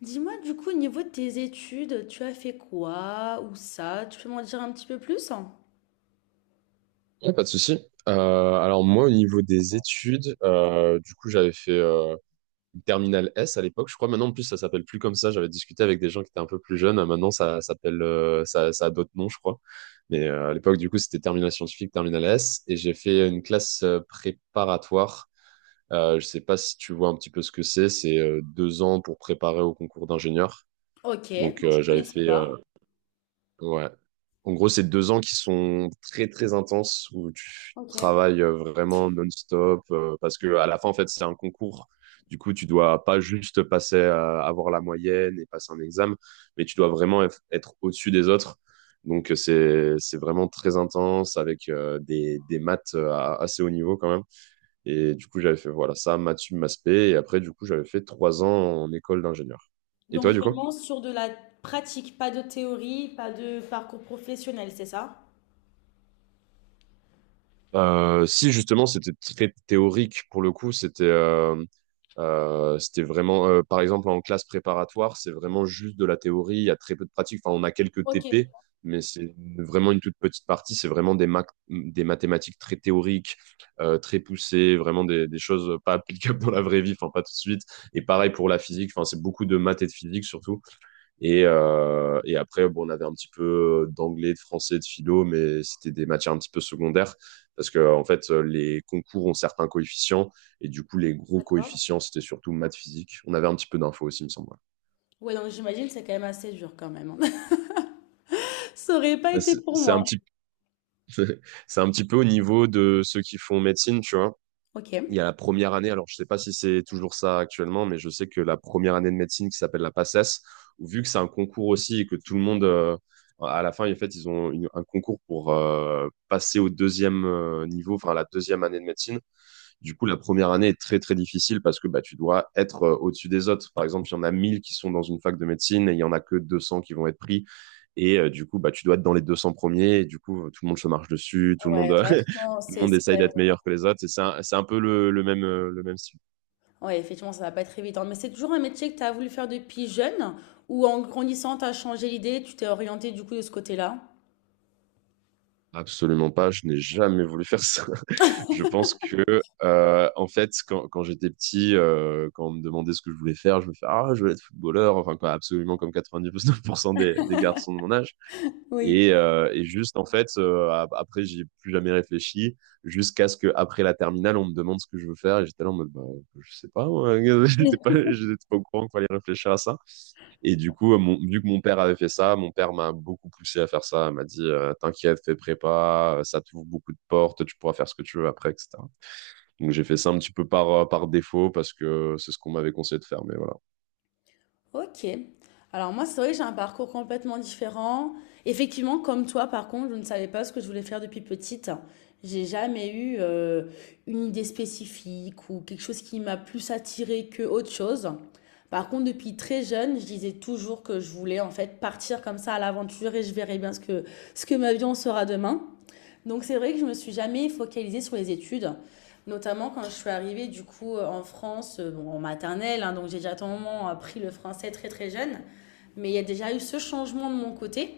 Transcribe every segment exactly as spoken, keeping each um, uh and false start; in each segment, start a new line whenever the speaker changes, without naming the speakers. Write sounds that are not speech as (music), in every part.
Dis-moi, du coup, au niveau de tes études, tu as fait quoi ou ça? Tu peux m'en dire un petit peu plus?
Ouais, pas de souci. Euh, alors moi, au niveau des études, euh, du coup, j'avais fait euh, une terminale S à l'époque, je crois. Maintenant, en plus, ça s'appelle plus comme ça. J'avais discuté avec des gens qui étaient un peu plus jeunes. Euh, Maintenant, ça s'appelle, euh, ça, ça a d'autres noms, je crois. Mais euh, à l'époque, du coup, c'était terminale scientifique, terminale S, et j'ai fait une classe euh, préparatoire. Euh, je sais pas si tu vois un petit peu ce que c'est. C'est euh, deux ans pour préparer au concours d'ingénieur.
Ok,
Donc,
donc je
euh, j'avais
connaissais
fait
pas.
euh, Ouais. En gros, c'est deux ans qui sont très très intenses où tu
Ok.
travailles euh, vraiment non-stop euh, parce que à la fin, en fait, c'est un concours. Du coup, tu dois pas juste passer à avoir la moyenne et passer un examen, mais tu dois vraiment eff- être au-dessus des autres. Donc, euh, c'est c'est vraiment très intense avec euh, des, des maths euh, à- assez haut niveau quand même. Et du coup, j'avais fait voilà ça, maths sup, maths spé. Et après, du coup, j'avais fait trois ans en école d'ingénieur. Et toi,
Donc
du coup?
vraiment sur de la pratique, pas de théorie, pas de parcours professionnel, c'est ça?
Euh, si justement c'était très théorique pour le coup, c'était euh, euh, c'était vraiment euh, par exemple en classe préparatoire, c'est vraiment juste de la théorie, il y a très peu de pratique. Enfin, on a quelques
Ok,
T P, mais c'est vraiment une toute petite partie. C'est vraiment des mac- des mathématiques très théoriques, euh, très poussées, vraiment des, des choses pas applicables dans la vraie vie, enfin pas tout de suite. Et pareil pour la physique, enfin c'est beaucoup de maths et de physique surtout. Et, euh, et après, bon, on avait un petit peu euh, d'anglais, de français, de philo, mais c'était des matières un petit peu secondaires parce que en fait, euh, les concours ont certains coefficients et du coup, les gros
d'accord.
coefficients, c'était surtout maths, physique. On avait un petit peu d'infos aussi, il me semble. Ouais.
Ouais, donc j'imagine que c'est quand même assez dur quand même, hein. (laughs) Ça aurait pas
Bah,
été
c'est
pour
c'est un
moi.
petit, c'est un petit peu au niveau de ceux qui font médecine, tu vois. Il y
Ok.
a la première année, alors je sais pas si c'est toujours ça actuellement, mais je sais que la première année de médecine qui s'appelle la PACES, où vu que c'est un concours aussi et que tout le monde, euh, à la fin, en fait, ils ont une- un concours pour euh, passer au deuxième euh, niveau, enfin à la deuxième année de médecine, du coup, la première année est très, très difficile parce que bah, tu dois être euh, au-dessus des autres. Par exemple, il y en a mille qui sont dans une fac de médecine et il y en a que deux cents qui vont être pris. Et euh, du coup, bah, tu dois être dans les deux cents premiers. Et du coup, euh, tout le monde se marche dessus, tout le monde,
Ouais,
euh, (laughs)
vachement,
tout le
c'est
monde
c'est
essaye
quand même...
d'être meilleur que les autres. Et C'est un, c'est un peu le, le même, euh, le même style.
Ouais, effectivement, ça va pas être évident. Mais c'est toujours un métier que tu as voulu faire depuis jeune ou en grandissant, tu as changé l'idée, tu t'es orienté du coup de ce côté-là?
Absolument pas, je n'ai jamais voulu faire ça. (laughs) Je pense que, euh, en fait, quand, quand j'étais petit, euh, quand on me demandait ce que je voulais faire, je me fais ah, je veux être footballeur, enfin, quoi, absolument comme quatre-vingt-dix-neuf pour cent des, des garçons de mon âge.
Oui.
Et, euh, et juste, en fait, euh, après, j'ai plus jamais réfléchi jusqu'à ce qu'après la terminale, on me demande ce que je veux faire. Et j'étais là en mode, bah, je sais pas, moi. (laughs) j'étais pas,
(laughs)
j'étais pas au courant qu'il fallait réfléchir à ça. Et du coup, euh, mon, vu que mon père avait fait ça, mon père m'a beaucoup poussé à faire ça. Il m'a dit, euh, t'inquiète, fais prépa, euh, ça t'ouvre beaucoup de portes, tu pourras faire ce que tu veux après, et cetera. Donc j'ai fait ça un petit peu par, euh, par défaut parce que c'est ce qu'on m'avait conseillé de faire. Mais voilà.
Ok. Alors moi, c'est vrai que j'ai un parcours complètement différent. Effectivement, comme toi, par contre, je ne savais pas ce que je voulais faire depuis petite. J'ai jamais eu euh, une idée spécifique ou quelque chose qui m'a plus attirée que autre chose. Par contre, depuis très jeune, je disais toujours que je voulais en fait partir comme ça à l'aventure et je verrai bien ce que ce que ma vie en sera demain. Donc c'est vrai que je me suis jamais focalisée sur les études, notamment quand je suis arrivée du coup euh, en France, euh, bon, en maternelle, hein, donc j'ai déjà à un moment appris le français très très jeune, mais il y a déjà eu ce changement de mon côté.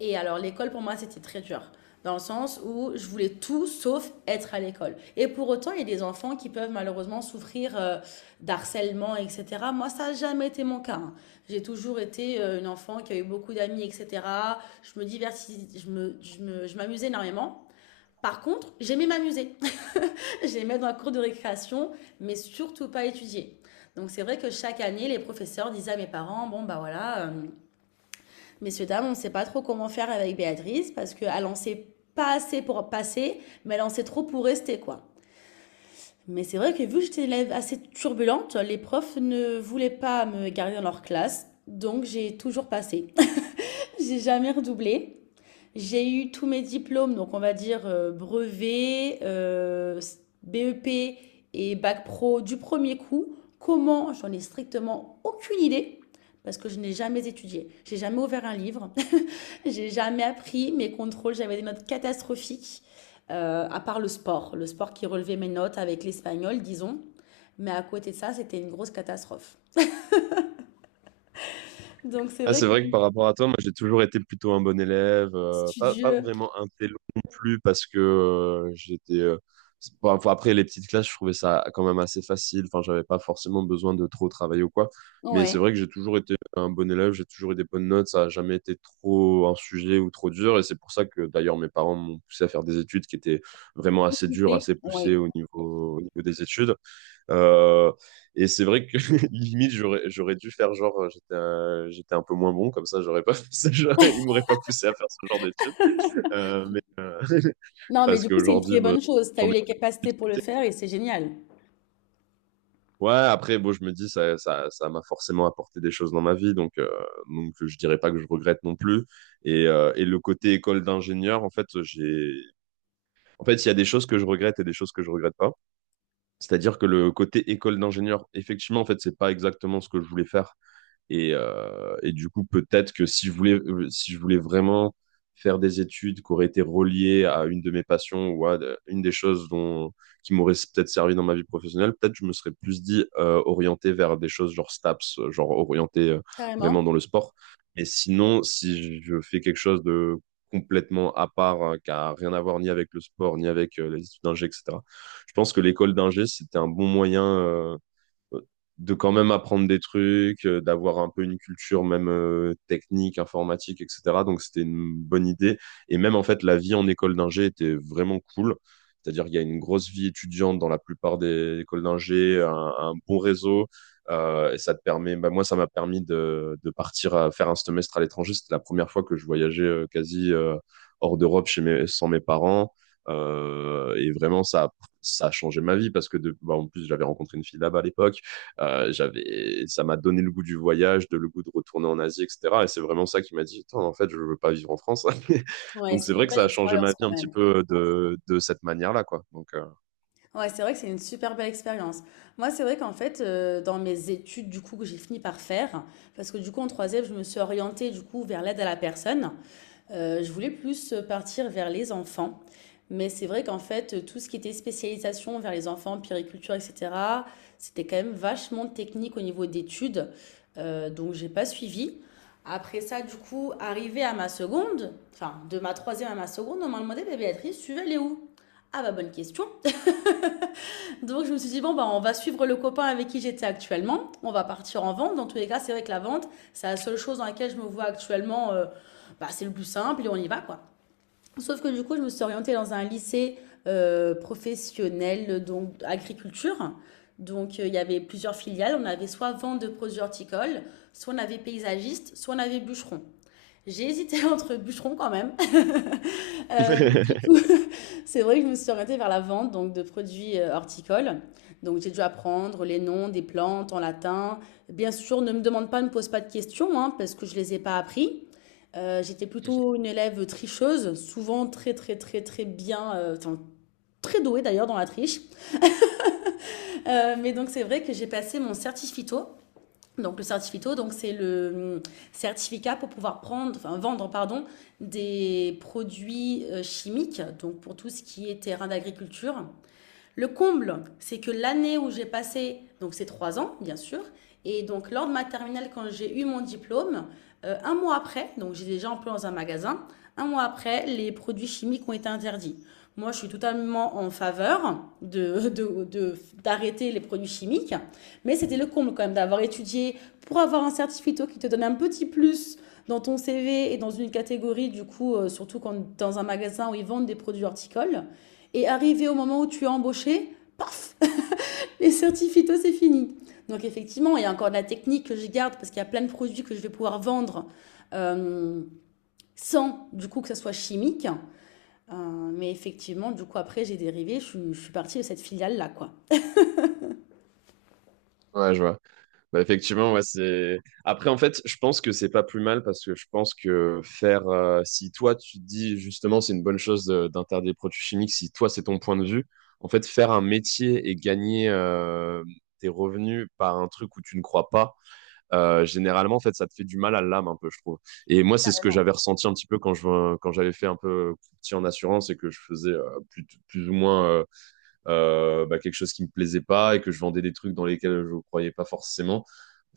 Et alors l'école pour moi c'était très dur, dans le sens où je voulais tout sauf être à l'école. Et pour autant il y a des enfants qui peuvent malheureusement souffrir euh, d'harcèlement, et cetera. Moi ça n'a jamais été mon cas, hein. J'ai toujours été euh, une enfant qui a eu beaucoup d'amis, et cetera. Je me divertis, je me- je me- Je m'amusais énormément. Par contre, j'aimais m'amuser. (laughs) J'aimais être dans la cour de récréation, mais surtout pas étudier. Donc c'est vrai que chaque année, les professeurs disaient à mes parents: bon bah voilà, euh, messieurs, dames, on ne sait pas trop comment faire avec Béatrice, parce qu'elle en sait pas assez pour passer, mais elle en sait trop pour rester, quoi. Mais c'est vrai que vu que j'étais une élève assez turbulente, les profs ne voulaient pas me garder dans leur classe, donc j'ai toujours passé. (laughs) J'ai jamais redoublé. J'ai eu tous mes diplômes, donc on va dire euh, brevet, euh, s- B E P et bac pro du premier coup. Comment? J'en ai strictement aucune idée parce que je n'ai jamais étudié. J'ai jamais ouvert un livre, (laughs) j'ai jamais appris mes contrôles, j'avais des notes catastrophiques euh, à part le sport, le sport qui relevait mes notes avec l'espagnol, disons. Mais à côté de ça, c'était une grosse catastrophe. Donc c'est
Ah,
vrai
c'est
que
vrai que par rapport à toi, moi j'ai toujours été plutôt un bon élève, euh, pas, pas
studieux,
vraiment un télo non plus parce que euh, j'étais... euh, c'est- bon, enfin, après les petites classes, je trouvais ça quand même assez facile, enfin j'avais pas forcément besoin de trop travailler ou quoi, mais c'est
ouais,
vrai que j'ai toujours été un bon élève, j'ai toujours eu des bonnes notes, ça a jamais été trop un sujet ou trop dur et c'est pour ça que d'ailleurs mes parents m'ont poussé à faire des études qui étaient vraiment assez dures, assez
ouais.
poussées au niveau, au niveau des études. Euh, et c'est vrai que (laughs) limite j'aurais j'aurais dû faire genre euh, j'étais un, j'étais un peu moins bon comme ça j'aurais pas (laughs) fait ça, j'aurais- il m'aurait pas poussé à faire ce genre d'études euh, mais euh, (laughs)
Non, mais
parce
du coup, c'est une
qu'aujourd'hui
très
bah,
bonne chose. Tu as
j'en
eu
ai
les
plus.
capacités pour le faire et c'est génial.
Ouais, après bon je me dis ça ça ça m'a forcément apporté des choses dans ma vie donc euh, donc je dirais pas que je regrette non plus et euh, et le côté école d'ingénieur en fait j'ai En fait, il y a des choses que je regrette et des choses que je regrette pas. C'est-à-dire que le côté école d'ingénieur, effectivement, en fait, c'est pas exactement ce que je voulais faire. Et, euh, et du coup, peut-être que si je voulais, euh, si je voulais vraiment faire des études qui auraient été reliées à une de mes passions ou à de- une des choses dont, qui m'auraient peut-être servi dans ma vie professionnelle, peut-être je me serais plus dit euh, orienté vers des choses genre STAPS, euh, genre orienté euh, vraiment
Carrément.
dans le sport. Mais sinon, si je fais quelque chose de complètement à part, hein, qui a rien à voir ni avec le sport, ni avec euh, les études d'ingé, et cetera, je pense que l'école d'ingé, c'était un bon moyen. Euh, de quand même apprendre des trucs, euh, d'avoir un peu une culture même euh, technique, informatique, et cetera. Donc c'était une bonne idée. Et même en fait, la vie en école d'ingé était vraiment cool. C'est-à-dire qu'il y a une grosse vie étudiante dans la plupart des écoles d'ingé, un, un bon réseau. Euh, et ça te permet, bah, moi, ça m'a permis de, de partir à faire un semestre à l'étranger. C'était la première fois que je voyageais euh, quasi euh, hors d'Europe chez mes, sans mes parents. Euh, et vraiment, ça, ça a changé ma vie parce que de, bah, en plus, j'avais rencontré une fille là-bas à l'époque. Euh, j'avais, ça m'a donné le goût du voyage, de le goût de retourner en Asie, et cetera. Et c'est vraiment ça qui m'a dit, attends, en fait, je veux pas vivre en France. (laughs)
Ouais,
Donc
c'est
c'est
une
vrai que
belle
ça a changé ma
expérience
vie
quand
un petit
même.
peu euh, de, de cette manière-là, quoi. Donc euh,
Ouais, c'est vrai que c'est une super belle expérience. Moi, c'est vrai qu'en fait, euh, dans mes études, du coup, que j'ai fini par faire, parce que du coup, en troisième, je me suis orientée, du coup, vers l'aide à la personne. Euh, je voulais plus partir vers les enfants, mais c'est vrai qu'en fait, tout ce qui était spécialisation vers les enfants, périculture, et cetera, c'était quand même vachement technique au niveau d'études, euh, donc j'ai pas suivi. Après ça, du coup, arrivé à ma seconde, enfin de ma troisième à ma seconde, on m'a demandé: bah, Béatrice, tu veux aller où? Ah bah bonne question. (laughs) Donc je me suis dit bon bah on va suivre le copain avec qui j'étais actuellement. On va partir en vente. Dans tous les cas c'est vrai que la vente c'est la seule chose dans laquelle je me vois actuellement. Euh, bah c'est le plus simple et on y va quoi. Sauf que du coup, je me suis orientée dans un lycée euh, professionnel, donc agriculture. Donc, euh, il y avait plusieurs filiales. On avait soit vente de produits horticoles, soit on avait paysagiste, soit on avait bûcheron. J'ai hésité (laughs) entre bûcheron quand même. (laughs) Euh, mais du coup, (laughs) c'est vrai que je me suis orientée vers la vente donc, de produits euh, horticoles. Donc, j'ai dû apprendre les noms des plantes en latin. Bien sûr, ne me demande pas, ne me pose pas de questions, hein, parce que je ne les ai pas appris. Euh, j'étais plutôt une élève tricheuse, souvent très très très très bien, euh, enfin, très douée d'ailleurs dans la triche. Euh, mais donc c'est vrai que j'ai passé mon certificato. Donc le certificato, donc c'est le hum, certificat pour pouvoir prendre, enfin, vendre pardon, des produits euh, chimiques, donc pour tout ce qui est terrain d'agriculture. Le comble, c'est que l'année où j'ai passé, donc c'est trois ans, bien sûr, et donc lors de ma terminale, quand j'ai eu mon diplôme, euh, un mois après, donc j'ai déjà employé dans un magasin, un mois après, les produits chimiques ont été interdits. Moi, je suis totalement en faveur de, de, de- d'arrêter les produits chimiques, mais c'était le comble quand même d'avoir étudié pour avoir un certificat qui te donne un petit plus dans ton C V et dans une catégorie, du coup, euh, surtout quand, dans un magasin où ils vendent des produits horticoles. Et arrivé au moment où tu es embauché, paf, les certificats, c'est fini. Donc effectivement, il y a encore de la technique que je garde parce qu'il y a plein de produits que je vais pouvoir vendre euh, sans du coup que ça soit chimique. Euh, mais effectivement, du coup, après, j'ai dérivé, je, suis- je suis partie de cette filiale-là, quoi.
ouais, je vois. Bah, effectivement, ouais, c'est. Après, en fait, je pense que c'est pas plus mal parce que je pense que faire, euh, si toi tu te dis justement, c'est une bonne chose de- d'interdire les produits chimiques, si toi c'est ton point de vue, en fait, faire un métier et gagner euh, tes revenus par un truc où tu ne crois pas euh, généralement, en fait, ça te fait du mal à l'âme un peu, je trouve. Et moi, c'est ce que j'avais ressenti un petit peu quand je quand j'avais fait un peu euh, petit en assurance et que je faisais euh, plus, plus ou moins euh, euh, bah, quelque chose qui me plaisait pas et que je vendais des trucs dans lesquels je croyais pas forcément.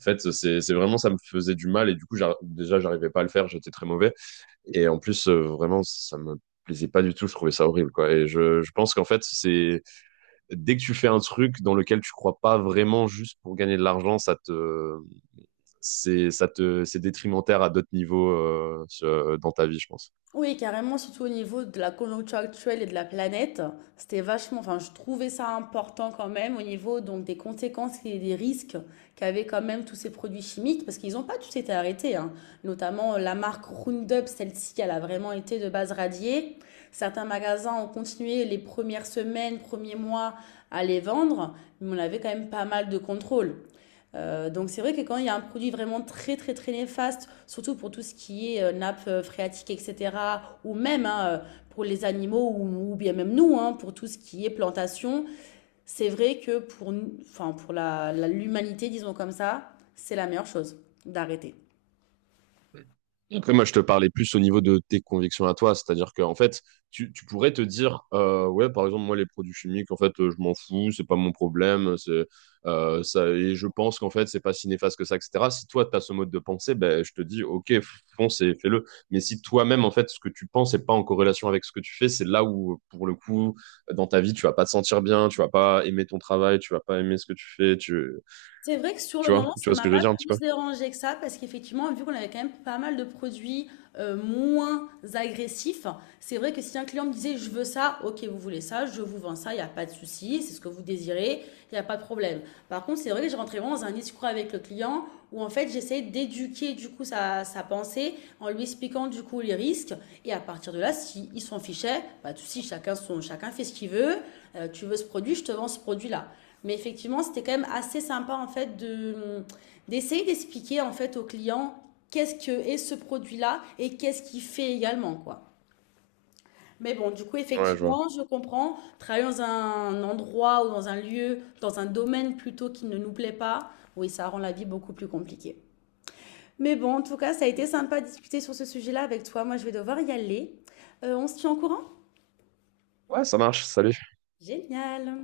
En fait, c'est c'est vraiment ça me faisait du mal et du coup, j'ar- déjà, j'arrivais pas à le faire, j'étais très mauvais. Et en plus, euh, vraiment, ça me plaisait pas du tout, je trouvais ça horrible, quoi. Et je, je pense qu'en fait, c'est dès que tu fais un truc dans lequel tu crois pas vraiment juste pour gagner de l'argent, ça te, c'est, ça te, c'est détrimentaire à d'autres niveaux euh, sur- dans ta vie, je pense.
Oui, carrément, surtout au niveau de la conjoncture actuelle et de la planète, c'était vachement, enfin, je trouvais ça important quand même au niveau donc des conséquences et des risques qu'avaient quand même tous ces produits chimiques, parce qu'ils n'ont pas tous été arrêtés, hein. Notamment euh, la marque Roundup, celle-ci, elle a vraiment été de base radiée. Certains magasins ont continué les premières semaines, premiers mois à les vendre, mais on avait quand même pas mal de contrôle. Euh, donc c'est vrai que quand il y a un produit vraiment très très très néfaste, surtout pour tout ce qui est euh, nappe euh, phréatique, et cetera, ou même hein, euh, pour les animaux, ou, ou bien même nous, hein, pour tout ce qui est plantation, c'est vrai que pour, enfin, pour la- la- l'humanité, disons comme ça, c'est la meilleure chose d'arrêter.
Et après, moi, je te parlais plus au niveau de tes convictions à toi, c'est-à-dire qu'en fait, tu, tu pourrais te dire, euh, ouais, par exemple, moi, les produits chimiques, en fait, euh, je m'en fous, c'est pas mon problème, c'est euh, ça, et je pense qu'en fait, c'est pas si néfaste que ça, et cetera. Si toi, tu as ce mode de pensée, ben, je te dis, ok, fonce et fais-le. Mais si toi-même, en fait, ce que tu penses n'est pas en corrélation avec ce que tu fais, c'est là où, pour le coup, dans ta vie, tu vas pas te sentir bien, tu vas pas aimer ton travail, tu vas pas aimer ce que tu fais, tu,
C'est vrai que sur le
tu vois,
moment,
tu
ça
vois ce
m'a
que je veux
pas
dire un petit peu?
plus dérangé que ça parce qu'effectivement, vu qu'on avait quand même pas mal de produits euh, moins agressifs, c'est vrai que si un client me disait je veux ça, ok, vous voulez ça, je vous vends ça, il n'y a pas de souci, c'est ce que vous désirez, il n'y a pas de problème. Par contre, c'est vrai que j'ai rentré vraiment dans un discours avec le client où en fait j'essayais d'éduquer du coup sa, sa pensée en lui expliquant du coup les risques et à partir de là, s'il s'en fichait, pas de souci, chacun, son, chacun fait ce qu'il veut. Euh, tu veux ce produit, je te vends ce produit-là. Mais effectivement, c'était quand même assez sympa en fait de d'essayer d'expliquer en fait aux clients qu'est-ce que est ce produit-là et qu'est-ce qu'il fait également quoi. Mais bon, du coup,
Ouais, je vois.
effectivement, je comprends. Travailler dans un endroit ou dans un lieu, dans un domaine plutôt qui ne nous plaît pas, oui, ça rend la vie beaucoup plus compliquée. Mais bon, en tout cas, ça a été sympa de discuter sur ce sujet-là avec toi. Moi, je vais devoir y aller. Euh, on se tient au courant.
Ouais, ça marche, salut.
Génial.